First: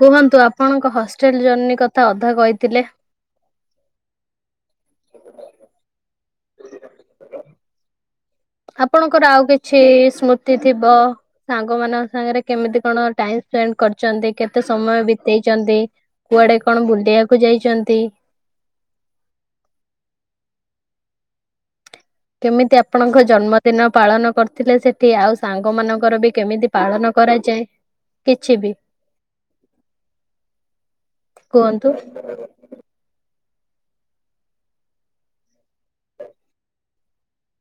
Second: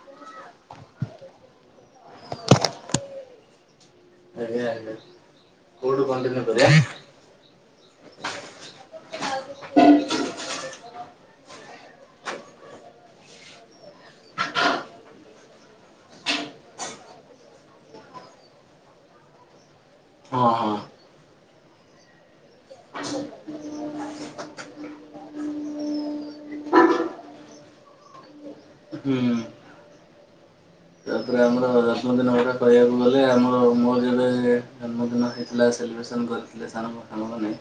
କୁହନ୍ତୁ, ଆପଣଙ୍କ hostel journey କଥା ଅଧା କହିଥିଲେ। ଆଜି ଆଇଲା, କୋଉଠୁ କଣ୍ଟିନ୍ୟୁ କରିଆ? ଆପଣଙ୍କର ଆଉ କିଛି ସ୍ମୃତି ଥିବ ସାଙ୍ଗମାନଙ୍କ ସାଙ୍ଗରେ କେମିତି କଣ ଟାଇମ ସ୍ପେଣ୍ଡ କରିଚନ୍ତି, କେତେ ସମୟ ବିତେଚଛନ୍ତି କୁଆଡେ କଣ ବୁଲଡିଆକୁ ଯାଇଚନ୍ତି ହଁ ହଁ। କେମିତି ଆପଣଙ୍କ ଜନ୍ମଦିନ ପାଳନ କରିଥିଲେ ସେଠି? ଆଉ ସାଙ୍ଗମାନଙ୍କର ବି କେମିତି ପାଳନ କରାଯାଏ, କିଛି ବି। ହୁଁ। ତାପରେ ଆମର କୁହନ୍ତୁ ଦଶମ ଦିନ ପରେ କହିଆକୁ ଗଲେ, ଆମର ମୋର ଯେବେ ଏ ଜନ୍ମଦିନ ହେଇଥିଲା ସେଲିବ୍ରେସନ୍ କରିଥିଲେ ସାରଙ୍କ ଆମ ମାନେ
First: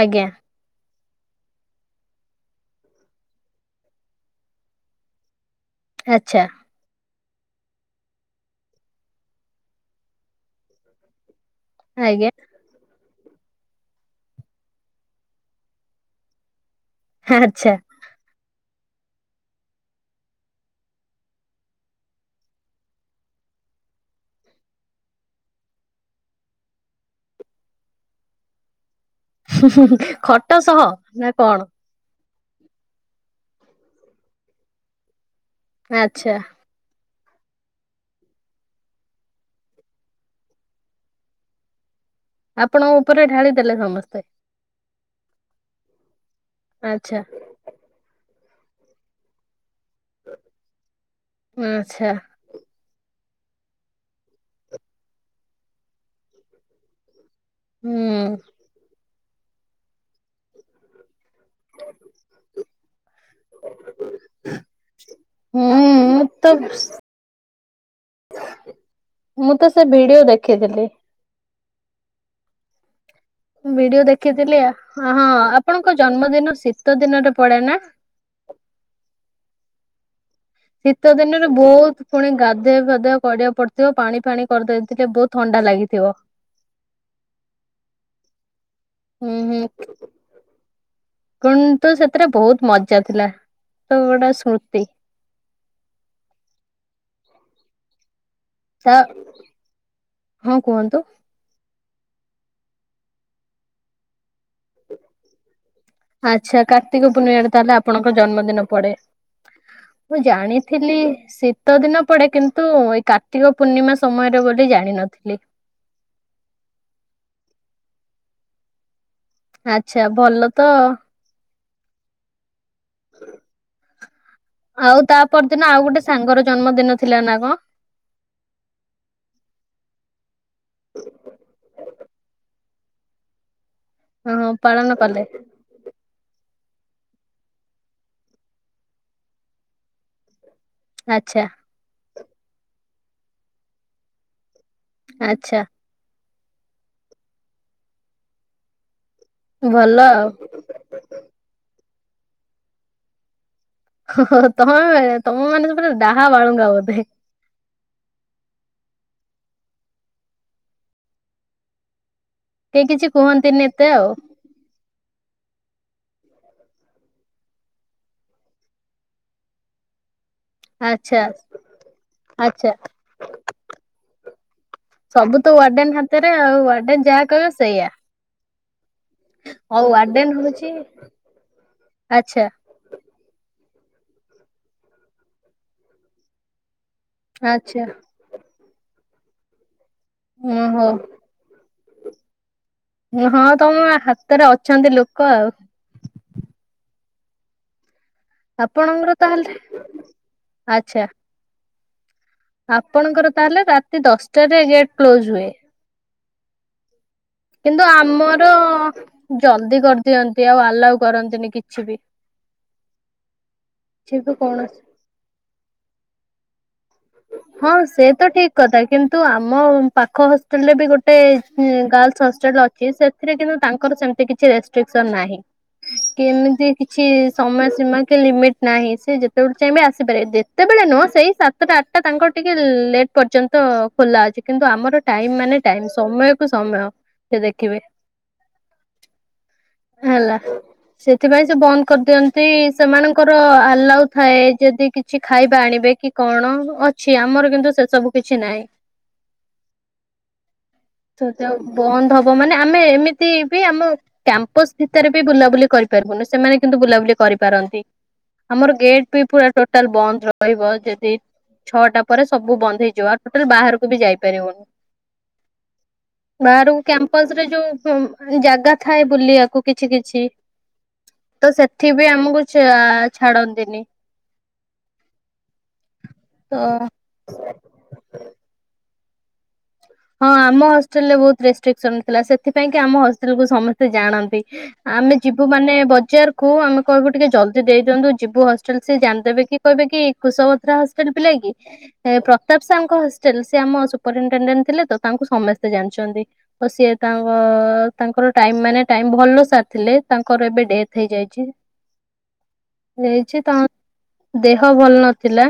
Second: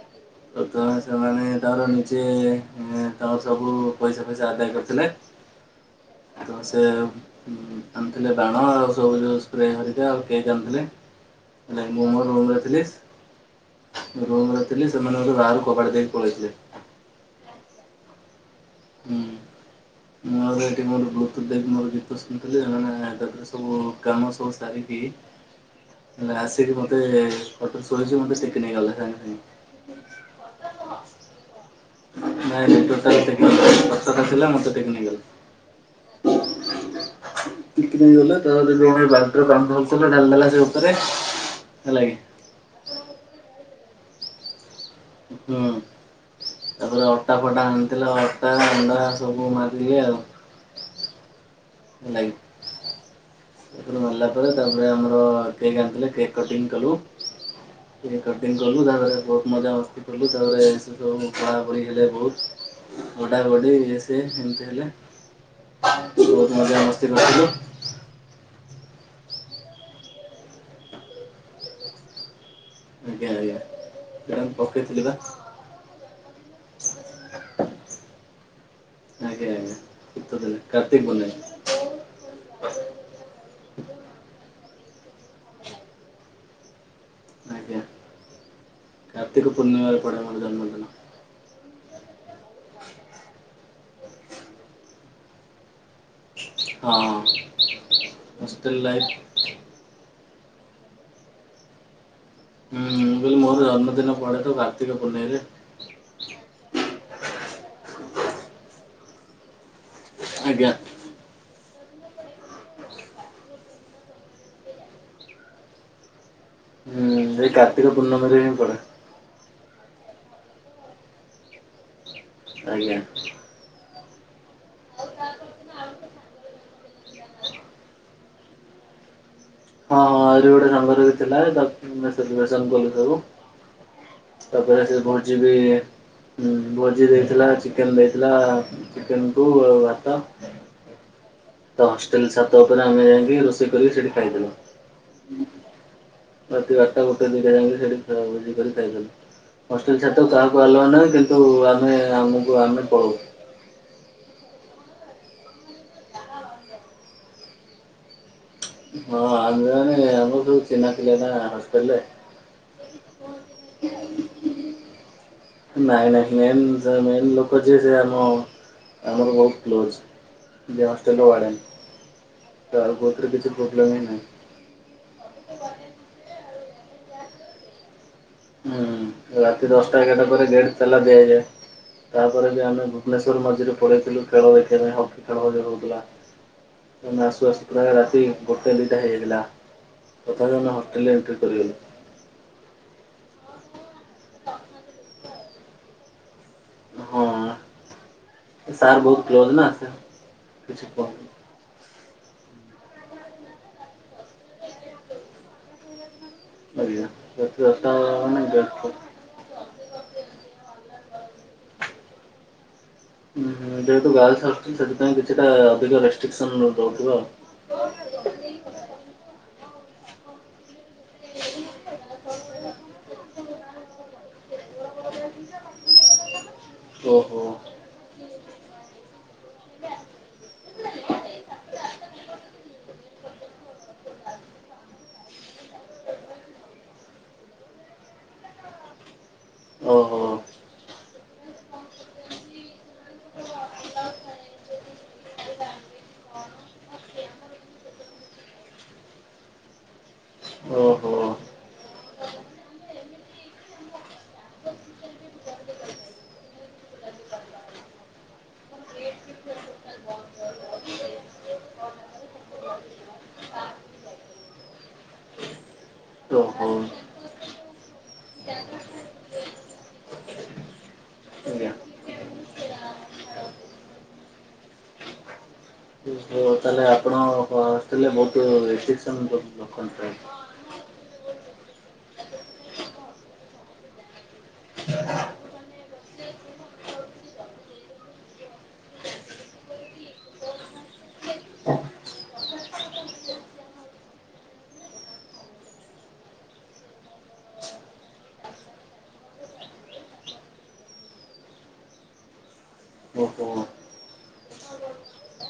ଆଜ୍ଞା ତ ତେଣୁ ସେମାନେ ତାର ନିଜେ ଉମ୍ ତମର ସବୁ ପଇସା ଫଇସା ଆଦାୟ କରିଥିଲେ ଆଚ୍ଛା। ମାସେ ଆଉ ଆଣିଥିଲେ ବାଣ ଆଉ ସବୁ ଯୋଉ ସ୍ପ୍ରେ ହରିକା ଆଉ କେକ୍ ଆଣିଥିଲେ। ନାଇଁ ମୁଁ ମୋ ଆଜ୍ଞା ରୁମରେ ଥିଲି ରୁମ୍ ରେ ଥିଲି, ସେମାନେ ମତେ ବାହାରୁ କବାଟ ଦେଇକି ପଳେଇଥିଲେ। ଆଚ୍ଛା। ମତ୍ ସବୁବେଳେ ଏଠି ମୋର ଗୁରୁତ୍ୱ ଦେଇକି ମୋର ଯେହେତୁ ସ୍କିନ ଥିଲି, ଏମାନେ ତାରେ ସବୁ କାମ ସବୁ ସାରିକି ହ ହେଲେ ଆସିକି ମୋତେ, ଖଟରେ ଶୋଇଛି ମୋତେ ଟେକି ନେଇଗଲା। ସାଙ୍ଗେ। ହୁଁ-ହୁଁ-ହୁଁ। ଖଟ ସହ ନା କଣ? ନାଇଁ ନାଇଁ, ଟୋଟାଲ ଟେକି ନେଇଗଲା, ଖଟଟା ଥିଲା ମତେ ଟେକି ନେଇଗଲା। ଆଚ୍ଛା। ଟେକି ନେଇଗଲା, ତାପରେ ଜଣେ ବାଲ୍ଟିରେ ପାଣି ଧରିଥିଲା ଢାଳିଦେଲା ସେ ଓପରେ ହେଲାକି। ଆପଣଙ୍କ ଉପରେ ଢାଳି ଦେଲେ ସମସ୍ତେ? ହୁଁ। ତାପରେ ଆଚ୍ଛା ଅଟା ଫଟା ଆଣିଥିଲେ, ଅଟା, ଅଣ୍ଡା ସବୁ ମାରିଦେଲେ ଆଉ। ଓ ଏ ଆଚ୍ଛା। ସେସବୁ ମାରିଲା ପରେ, ତାପରେ ଆମର କେକ୍ ଆଣିଥିଲେ କେକ୍ କଟିଂ କଲୁ କେକ୍ ହୁଁ। କଟିଙ୍ଗ କଲୁ, ତାପରେ ବହୁତ ମଜା ମସ୍ତି କଲୁ, ତାପରେ ସେସବୁ ବୋଳାବୋଳି ହେଲେ ବହୁତ, ଗଡା ଗଡି ଇଏ ସିଏ ଏମତି ହେଲେ। ହୁଁ ଉଁ, ମୁଁ ବହୁତ ତ ମଜା ମସ୍ତି କରିଥିଲୁ। ମୁଁ ତ ସେ ଭିଡିଓ ଦେଖିଥିଲି। ଆଜ୍ଞା ଆଜ୍ଞା। ମୁଁ ଭିଡିଓ ସେଇଟା ମୁଁ ଦେଖିଥିଲି। ପକେଇଥିଲି ବା ହଁ ଆପଣଙ୍କ ଜନ୍ମଦିନ ଶୀତ ଦିନରେ ପଡେ ନା? ଆଜ୍ଞା ଆଜ୍ଞା। ଶୀତ ଦିନେ। ଶୀତ ଦିନରେ ବହୁତ ପୁଣି ଗାଧୁଆ ଫାଧୁଆ କରିବାକୁ ପଡିଥିବ। ପାଣି ଫାଣି କରିଦେଇଥିଲେ ବହୁତ ଥଣ୍ଡା ଲାଗିଥିବ। ଆଜ୍ଞା। ହୁଁ କାର୍ତ୍ତିକ ହୁଁ ପୂର୍ଣ୍ଣିମାରେ ପଡ଼େ ମୋର ଜନ୍ମଦିନ। କିନ୍ତୁ ସେଥିରେ ବହୁତ ମଜା ଥିଲା। ତ ଗୋଟେ ସ୍ମୃତି। ହଁ। ହଷ୍ଟେଲ ତା ଲାଇଫ୍ ହଁ କୁହନ୍ତୁ? ହୁଁ ମୁଁ କହିଲି ମୋର ଜନ୍ମଦିନ ପଡେ ତ କାର୍ତ୍ତିକ ପୂନେଇଁ ରେ। ଆଚ୍ଛା। କାର୍ତ୍ତିକ ପୂର୍ଣ୍ଣିମା ରେ ତାହେଲେ ଆପଣଙ୍କ ଜନ୍ମଦିନ ପଡେ? ମୁଁ ଆଜ୍ଞା। ଜାଣିଥିଲି ସି ଶୀତ ଦିନ ପଡେ କିନ୍ତୁ ଏଇ କାର୍ତ୍ତିକ ପୂର୍ଣ୍ଣିମା ସମୟରେ ବୋଲି ଜାଣିିନଥିଲି। ହୁଁ ଏଇ କାର୍ତ୍ତିକ ପୂର୍ଣ୍ଣମୀରେ ହିଁ ପଡେ। ଆଚ୍ଛା ଭଲ ତ। ଆଜ୍ଞା। ଆଉ ତା ପରଦିନ ଆଉ ଗୋଟେ ସାଙ୍ଗର ଜନ୍ମଦିନ ଥିଲା ନା କଣ? ହଁ ହଁ ଆହୁରି ଗୋଟେ ସାଙ୍ଗର ବି ଥିଲା। ସେଲିବ୍ରେସନ୍ କଲେ ତାକୁ। ହଁ ତାପରେ ପାଳନ ସେ କଲେ ଭୋଜି ବି ଭୋଜି ଦେଇଥିଲା, ଚିକେନ୍ ଦେଇଥିଲା। ଚିକେନ କୁ ଭାତ। ଆଛା। ତ ହଷ୍ଟେଲ ଛାତ ଉପରେ ଆମେ ଯାଇକି ରୋଷେଇ କରି ସେଠି ଖାଇଦେଉ। ଆଚ୍ଛା। ରାତି ବାରଟା ଗୋଟେ ଦିଟା ଯାଏ ସେଠି [unintelligible] ଭଲ ହଷ୍ଟେଲ ଛାତ ଆଉ ଆଲାଉ ନାହିଁ କିନ୍ତୁ ଆମେ ଆମକୁ ଆମେ ପଳଉ। ଓ ତମେ ତମ ମାନେ ଡାହା ବାଳୁଙ୍ଗା ବୋଧେ। ହଁ ଆମେ ମାନେ ଆମର ସବୁ ଚିହ୍ନା ପିଲା ନା ଥିଲେ। କେହି କିଛି କୁହନ୍ତିନି ଏତେ ଆଉ। ନାଇଁ ନାଇଁ ମେନ୍ ମେନ୍ ଲୋକ ଯିଏ ସେ ଆମ ଆମର ବହୁତ କ୍ଲୋଜ୍। ଯିଏ ଆଚ୍ଛା ହଷ୍ଟେଲ ୱାଡେନ ଆଚ୍ଛା। ତା କତିରେ କିଛି ପ୍ରୋବ୍ଲେମ ହିଁ ନାହିଁ। ସବୁ ତ ୱାର୍ଡେନ୍ ହାତରେ ଆଉ। ୱାର୍ଡେନ୍ ଯାହା କହିବ ସେଇଆ। ହୁଁ। ରାତି ଆଉ ଦଶଟା ଏଗାରଟା ୱାର୍ଡେନ ପରେ ହଉଛି ଗେଟ୍ ତାଲା ଦିଆଯାଏ। ଆଚ୍ଛା ତାପରେ ବି ଆମେ ଭୁବନେଶ୍ୱର ମଝିରେ ପଳେଇଥିଲୁ ଖେଳ ଦେଖିବା ପାଇଁ ହକି ଖେଳ ଯୋଉ ହଉଥିଲା। ସେଦିନ ଆସୁ ଆସୁ ଆଚ୍ଛା ପୁରା ରାତି ଗୋଟେ ଦିଟା ହେଇଯାଇଥିଲା। ତଥାପି ଆମେ ଓହୋ। ହଷ୍ଟେଲ ରେ ଏଣ୍ଟ୍ରି କରିଗଲୁ। ହଁ ତମ ହାତରେ ଅଛନ୍ତି ଲୋକ ଆଉ। ସେ ସାର୍ ଆପଣଙ୍କର ବହୁତ ତାହେଲେ କ୍ଲୋଜ ନା। ସେ କିଛି ଆଚ୍ଛା। କହ ଆପଣଙ୍କର ତାହେଲେ ରାତି ଦଶଟାରେ ଗେଟ କ୍ଲୋଜ ହୁଏ। ଆଜ୍ଞା। ରାତି ଦଶଟା ହବ ମାନେ ଗେଟ କ୍ଲୋଜ୍। ଜଲଦି କରିଦିଅନ୍ତି ଆଉ ଆଲାଉ କରନ୍ତିନି କିଛି ବି। ଉଁ ହୁଁଁ। ଯେହେତୁ କିଛି ବି ଗାର୍ଲ୍ସ ହଷ୍ଟେଲ କୌଣସି ସେଥିପାଇଁ କିଛିଟା ଅଧିକ ରେଷ୍ଟ୍ରିକ୍ସନ ଦଉଥିବ ଆଉ। ହଁ ସେ ତ ଠିକ କଥା। କିନ୍ତୁ ଆମ ପାଖ ହଷ୍ଟେଲ ରେ ବି ଗୋ ଗୋଟେ ଗାର୍ଲସ ହଷ୍ଟେଲ ଅଛି। ସେଥିରେ କିନ୍ତୁ ତାଙ୍କର ସେମିତି କିଛି ରେ ଷ୍ଟ୍ରିସନ୍ ନାହିଁ। କି ଏମିତି କିଛି ଓହୋ ସମୟ ସୀମା କି ଲିମିଟ ନାହିଁ। ସେ ଯେତେବେଳେ ଚାହିଁବେ ଆସିପାରିବେ। ଯେତେବେଳେ ନୁହଁ ସେଇ ସାତଟା ଆ ତାଙ୍କର ଟିକେ ଲେଟ୍ ପର୍ଯ୍ୟନ୍ତ ଖୋଲା ଅଛି। କିନ୍ତୁ ଆମର ଟାଇମ ମାନେ ଟାଇମ୍ ସମୟ କୁ ସମୟ। ସେ ଦେଖିବେ। ଓହୋ ହେଲା। ସେଥିପାଇଁ ସେ ବନ୍ଦ କରିଦିଅନ୍ତି ସେମାନଙ୍କର ଆଲାଉ ଥାଏ। ଯଦି କିଛି ଖାଇବା ଆଣିବେ କି କଣ ଅଛି। ଆମର କିନ୍ତୁ ସେ ସବୁ କିଛି ନାହିଁ। ଓହୋ। ବନ୍ଦ୍ ହବ ମାନେ, ଆମେ ଏମିତି ବି ଆମ କ୍ୟାମ୍ପସ୍‌ ଭିତରେ ବି ବୁଲାବୁଲି କରିପାରିବୁ -, ସେମାନେ କିନ୍ତୁ ବୁଲାବୁଲି କରିପାରନ୍ତି। ଆମର ଗେଟ୍ ବି ପୁରା ଟୋଟାଲ୍ ବନ୍ଦ ରହିବ। ଯଦି ଛଅଟା ପରେ ସବୁ ବନ୍ଦ ହେଇଯିବ, ଆଉ ଟୋଟାଲ୍ ବାହାରକୁ ବି ଯାଇପାରିବୁ। ଓହୋ। ବାହାରୁ କ୍ୟାମ୍ପସ୍‌ ରେ ଯଉ -ଜାଗା ଥାଏ। ବୁଲିଆ କୁ କିଛି କିଛି ତ ସେଥିପାଇଁ ଆମକୁ ଛାଡନ୍ତିନି। -ତା ତ ହେଲେ ଆପଣ ହଷ୍ଟେଲ- ବହୁତୁ ରେଷ୍ଟ୍ରିକସନ୍‌ ହଁ! ଆମ ହଷ୍ଟେଲ ରେ ବହୁତ୍ ରେଷ୍ଟ୍ରିକସନ୍‌ ଥିଲା, ସେଥିପାଇଁ କି ଆମ ହଷ୍ଟେଲ କୁ ସମସ୍ତେ ଜାଣନ୍ତି। ଆମେ ଯିବୁ ମାନେ ବଜାର୍ କୁୁ ଆମେ କହିବୁ ଟିକେ ଜଲଦି ଦେଇ ଦିଅନ୍ତୁ। ଯିବୁ ହଷ୍ଟେଲ, ସିଏ ଜାଣିଦେବେ କି କହିବେ କି କୁଶଭତ୍ରା ହଷ୍ଟେଲ୍ ପିଲା କି? ପ୍ରତାପ୍ ସାର୍ ଙ୍କ ହଷ୍ଟେଲ୍। ସେ ଆମ ସୁପରିଟେଣ୍ଡେ ଥିଲେ ତ, ତାଙ୍କୁ ସମସ୍ତେ ଜାଣିଚନ୍ତି। ଓ ସିଏ ତାଙ୍କ--ତାଙ୍କର ଟାଇମ୍ ମାନେ ଟାଇମ୍। ଭଲ ସାର୍ ଥିଲେ, ତାଙ୍କର ଏବେ ଡ଼େଥ୍ ହେଇଯାଇଚି। ହେଇଛି, ଓହୋ ଓହୋ। ଦେହ ଭଲ୍ ନଥିଲା।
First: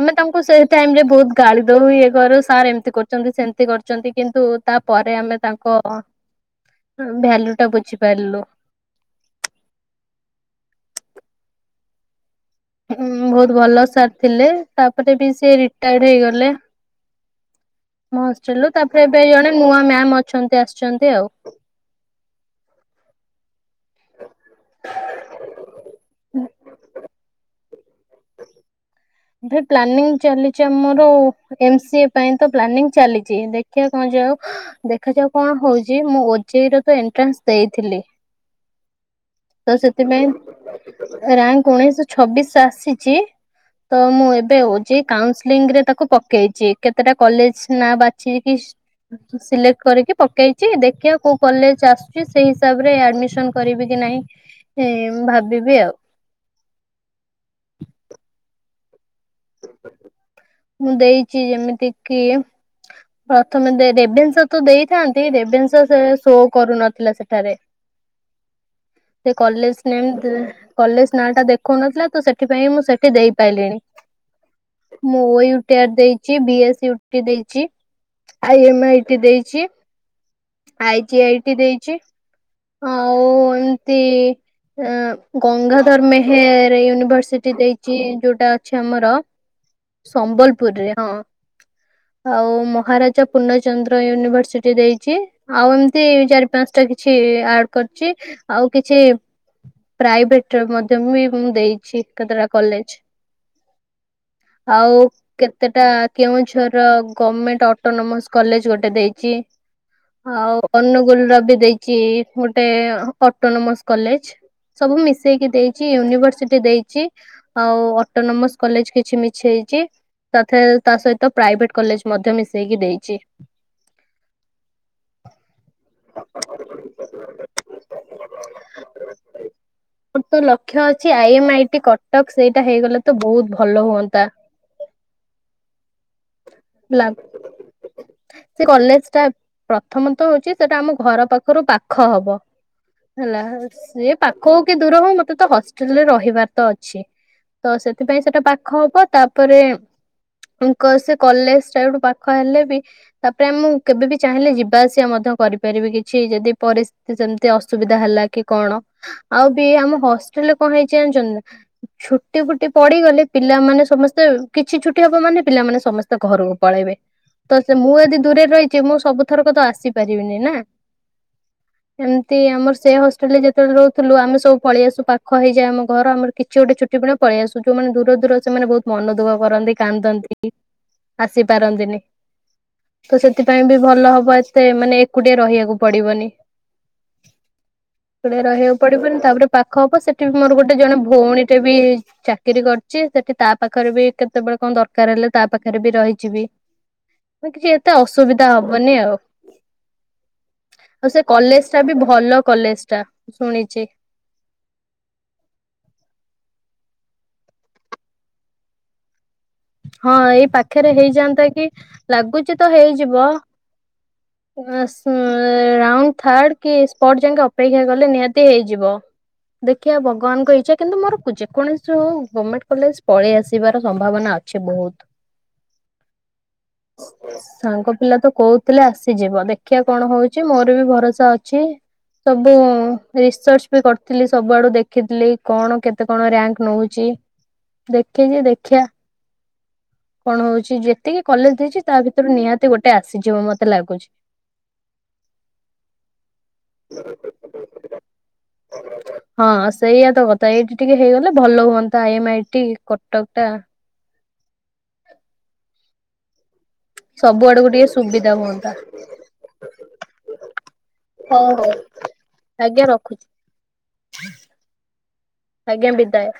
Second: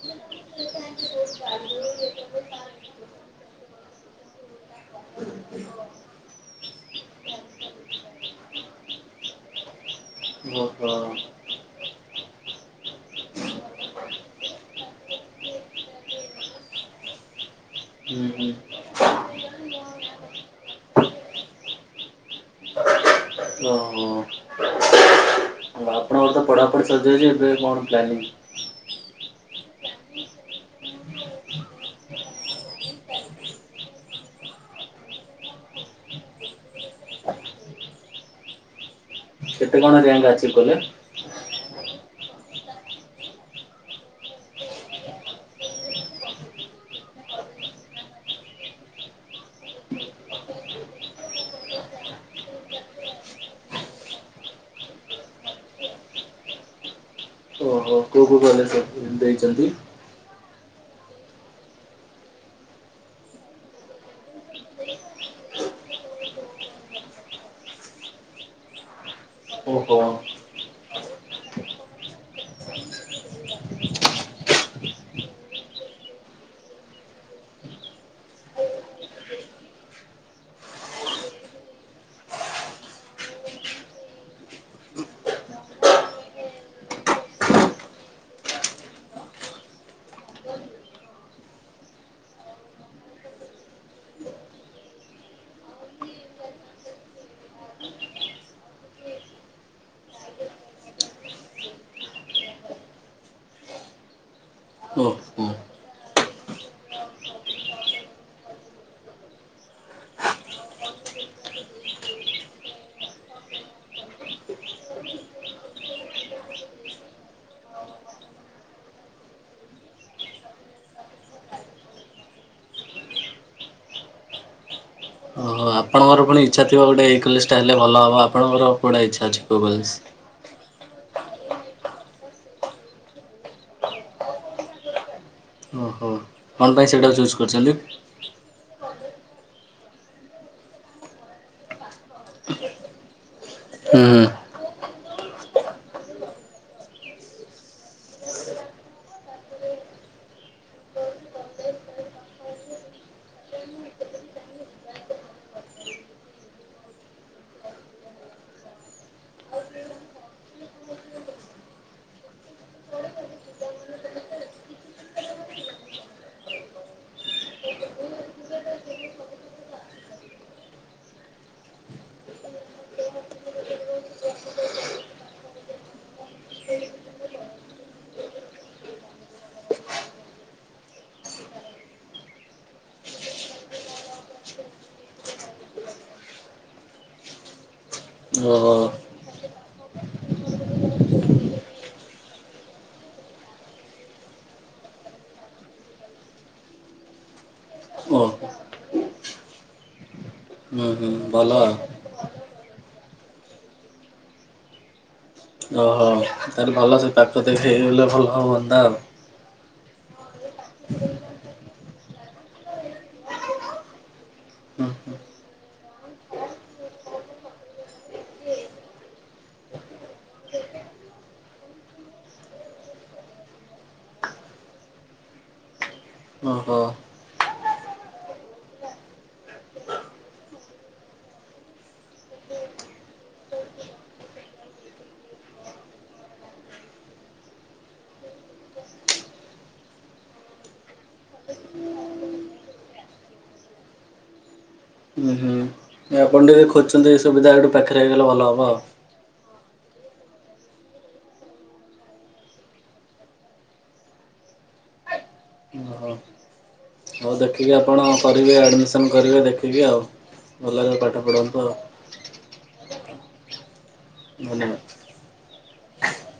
ଆମେ ତାଙ୍କୁ ସେ ଟାଇମ୍ ରେ ବହୁତ୍ ଗାଳି ଦଉ, ଇଏ କରୁ ସାର୍ ଏମିତି କରୁଚନ୍ତି। ସେମ୍ତି କରୁଚନ୍ତି, କିନ୍ତୁ ତାପରେ ଆମେ ତାଙ୍କ ଭ୍ୟାଲ୍ୟୁ ଟା ବୁଝିପାରିଲୁ। [inaudible] ବହୁତ୍ ଭଲ ସାର୍ ଥିଲେ, ତା'ପରେ ବି ସେ ରିଟାୟା- ହେଇଗଲେ। ହୁଁ ହୁଁ ତା'ପରେ ଏବେ ଜଣେ ନୂଆ ମ୍ୟାମ୍ ଅଛନ୍ତି, ଆସିଚନ୍ତି ଆଉ। [inaudible] [inaudible] [inaudible] [inaudible] ଭେ ପ୍ଲାନିଂ ଚାଲିଚି ଆମର ଏମ୍ ସିଏ ପାଇଁ ତ ପ୍ଲାନିଂ ଚାଲିଚି, ଦେଖିଆ କ'ଣ ଯେ ଦେଖାଯାଉ କ'ଣ ହଉଚି, ମୁଁ ଓଜେଇ ର ତ ଏଣ୍ଟ୍ରାନ୍ସ ଦେଇଥିଲି। କେତେ ତ, କଣ ରିଆଙ୍କ ଆଚିଭ୍ କଲେ? ସେଥିପାଇଁ ରାଙ୍କ୍ ଉଣେଇଶ୍ ଛବିଶ୍ ଆସିଚି। ତ ଏବେ, ମୁଁ ଓଜେଇ କାଉସିଲିଂରେ ତାକୁ ପକେଇଚି। କେତେଟା କଲେଜ ନା ବାଛି କି ସିଲେକ୍ଟ କରିକି ପକେଇଚି, ଦେଖିଆ କଉ କଲେଜ ଆସ୍ଚି। ସେଇ ହିସାବ୍ ରେ ଆଡ୍‌ମିଶନ୍‌ କରିବି କି ନାଇଁ ଭାବିବି ଆଉ। [inaudible] [inaudible] ମୁଁ ଦେଇଚି, ଏମିତି କିି ପ୍ରଥମେ ରେଭେନ୍ସା ତ ଦେଇଥାନ୍ତି, ରେଭେନ୍ସା ସୋ କରୁନଥିଲା। ସେଠାରେ ସେ କଲେଜ ଓହୋ ନେମ୍ କଲେଜ ନାଁ ଟା ଦେଖଉ ନଥିଲା। ତ, ସେଠି ପାଇଁ ମୁଁ ସେଠି ଦେଇ ପାଇଲିଣି। ମୁଁ ଓୟୁ---ଦେଇଚି, ବି ଏସ୍ ଟି ଦେଇଚି। ଆଇ ଏମ୍ ଆଇଟି ଦେଇଚି। ଆଇ ଆଇଟି ଦେଇଚି। ଆଉ, ଏନ୍ତି ଗଙ୍ଗାଧର ମେହେର୍ ୟୁନିଭରସିଟି ଦେଇଚି। ଯଉଟା ଅଛି ଆମର ସମ୍ବଲପୁର୍ ରେ ହଁ। ଆଉ, ମହାରାଜା ପୂର୍ଣ୍ଣଚନ୍ଦ୍ର ୟୁନିଭରସିଟି ଦେଇଚି। ଆଉ ଏମ୍ତି ଚାରି, ପାନ୍ସଟା କିଛି ଆଡ୍‌ କର୍ଚି। ଆଉ କିଛି ପ୍ରାଇଭେଟ୍ ରେ ମଧ୍ୟ ମୁଁ ଦେଇଛି, କେତେଟା କଲେଜ୍‌। ଆଉ, ଓହୋ। କେ କେଉଁଝର୍ ର ଗମେଣ୍ଟ୍ ଅଟୋନୋମସ୍‌ କଲେଜ ଗୋଟେ ଦେଇଚି। ଆଉ ଅନୁଗୁଳ୍ ର ବି ଦେଇଚି, ଗୋଟେ ଅଟୋନୋମସ୍‌ କଲେଜ୍‌। ସବୁ ମିଶେଇକି ଦେଇଚି, ୟୁନିଭର୍ସିଟି ଦେଇଚି। ଆଉ ଅଟୋନୋମସ କଲେଜ କିଛି ମିଛେଇଚି ତା ଥେ ତା ସହିତ ପ୍ରାଇଭେଟ କଲେଜ ମଧ୍ୟ ମିଶେଇକି ଦେଇଚି। ଓହୋ ଆପଣଙ୍କର ପୁଣି ଇଚ୍ଛା ଥିବ ଗୋଟେ ଏଇ କଲେଜ ଟା ହେଲେ ଭଲ ହବ ଆପଣଙ୍କର କୋଉଟା ଇଚ୍ଛା ଅଛି କୋଉ କଲେଜ? ମୋର ତ ଲକ୍ଷ୍ୟ ଅଛି I M I T Cuttack ସେଇଟା ହେଇଗଲେ ତ ବହୁତ ଭଲ ହୁଅନ୍ତା। ଓହୋ କଣ ପାଇଁ ଲା ସେଇଟା ଚୁଜ୍ କରିଛନ୍ତି? ସେ କଲେଜ ଟା ପ୍ରଥମତ ହଉଛି ସେଟା ଆମ ଘର ପାଖରୁ ପାଖ ହବ। ହେଲା ସେ ହୁଁ। ପାଖ ହଉ କି ଦୂର ହଉ ମତେ ତ ହଷ୍ଟେଲରେ ରହିବାର ତ ଅଛି। ତ ସେଥିପାଇଁ ସେଟା ପାଖ ହବ ତାପରେ ତାଙ୍କ ସେ କଲେଜ ଟା ଏଉଠୁ ପାଖ ହେଲେ ବି ତାପରେ ଆ ମୁଁ କେବେ ବିି ଚାହିଁଲେ ଯିବା ଆସିବା ମଧ୍ୟ କରିପାରିବି କିଛି ଯଦି ପରିସ୍ଥିତି ସେମତି ଅସୁବିଧା ହେଲା କି କଣ ଆଉ ବି ଆମ ହଷ୍ଟେଲରେ କଣ ହେଇଚି ଜାଣିଛନ୍ତି ନା ଛୁଟି ଫୁଟି ପଡିଗଲେ ପିଲାମାନେ ସମସ୍ତେ କିଛି ଛୁଟି ହବ ମାନେ ପିଲାମାନେ ସମସ୍ତେ ଘରକୁ ପଳେଇବେ। ତ ସେ ମୁଁ ଯଦି ଦୂରରେ ରହିଯିବି ମୁଁ ସବୁଥରକ ତ ଆସିପାରିବିନି ନା। ଏମିତି ଆମର ସେ ହଷ୍ଟେଲ ରେ ଯେତେବେଳେ ରହୁଥିଲୁ ଆମେ ସବୁ ପଳେଇଆସୁ ପାଖ ହେଇଯାଏ ଆମ ଘର ଆମର କିଛି ଗୋଟେ ଛୁ [unintelligible] ପଳେଇ ଆସୁ ଯୋଉମାନେ ଦୂର ଦୂର ସେମାନେ ବହୁତ ମନ ଦୁଖ କରନ୍ତି କାନ୍ଦନ୍ତି ଆସିପାରନ୍ତିନି। ତ ସେଥିପାଇଁ ବି ଭଲ ହବ ଏତେ ମାନେ ଏକୁଟିଆ ରହିବାକୁ ପଡିବନି। ଏକୁଟିଆ ଓହୋ ରହିବାକୁ ପଡିବନି ତାପରେ ପାଖ ହବ ସେଠି ବି ମୋର ଗୋଟେ ଜଣେ ଭଉଣୀଟେ ବି ଚାକିରି କରିଚି ସେଠି ତା ପାଖରେ ବି କେତେବେଳେ କଣ ଦରକାର ହେଲେ ତା ପାଖରେ ବି ରହିଜିବି। କିଛି ଏତେ ଓ ଅସୁବିଧା ହବନି ଆଉ। ହଁ ଆଉ ସେ କଲେଜ ଟା ବି ଭଲ କଲେଜ ଟା ଶୁଣିଚି ତ ତାହେଲେ ଭଲ ସେ ପାଖ ସେଇଠି ହେଲେ ଭଲ ହୁଅନ୍ତା ଆଉ। ହଁ ଏଇ ପାଖରେ ହେଇଯାଆନ୍ତା କି ଲାଗୁଚି ତ ହେଇଯିବ ହୁଁ ହୁଁ ରାଉଣ୍ଡ ଥାର୍ଡ କି ସ୍ପଟ୍ ଯାଙ୍କେ ଅପେକ୍ଷା କଲେ ନିହାତି ହେଇଯିବ। ଦେଖିଆ ଭଗବାନଙ୍କ ଇଚ୍ଛା କିନ୍ତୁ ମୋର ଯେକୌଣସୀ ଗଭର୍ଣମେଣ୍ଟ କଲେଜ ପଳେଇ ଆସିବାର ସମ୍ଭାବନା ଅଛି। ସେ ବହୁତ ଓହୋ ସାଙ୍ଗ ପିଲା ତ କହୁଥିଲେ ଆସିଯିବ ଦେଖିବା କଣ ହଉଛି ମୋର ବି ଭରସା ଅଛି। ସବୁ ରିସର୍ଚ ବି କରିଥିଲି ସବୁଆଡୁ ଦେଖିଥିଲି କଣ କେତେ କଣ ରାଙ୍କ ନେଉ ଚି ଦେଖିଚି ଦେଖିଆ କଣ ହଉଛି ଯେତିକି କଲେଜ ଦେଇଛି ତା ଭିତରୁ ନିହାତି ଗୋଟେ ଆସିଯିବ ମତେ ଲାଗୁଛି। ହୁଁ ହୁଁ ଏ ଆପଣ ଟିକେ ଖୋଜଛନ୍ତି ସୁବିଧା ଏଇଠୁ ପାଖରେ ହେଇଗଲେ ଭଲ ହେବ ଆଉ। ହଁ ହଁ ସେଇଆ ତ କଥା ଏଇଠି ଟିକେ ହେଇଗଲେ ଭଲ ହୁଅନ୍ତା I M I T Cuttack ଟା ହୁଁ ଭଲ ହୁଅନ୍ତା। ହଉ ସବୁ ଆଡକୁ ଦେଖିକି ଟିକେ ଆପଣ ସୁବିଧା କରିବେ ହୁଅନ୍ତା ଆଡ଼ମିସନ୍ କରିବେ ଦେଖିକି ଆଉ ଭଲ ଭାବରେ ପାଠ ହଉ ପଢ଼ନ୍ତୁ ଆଉ। ହଉ ଆଜ୍ଞା ରଖୁଚି। ଧନ୍ୟବାଦ। ଆଜ୍ଞା ବିଦାୟ।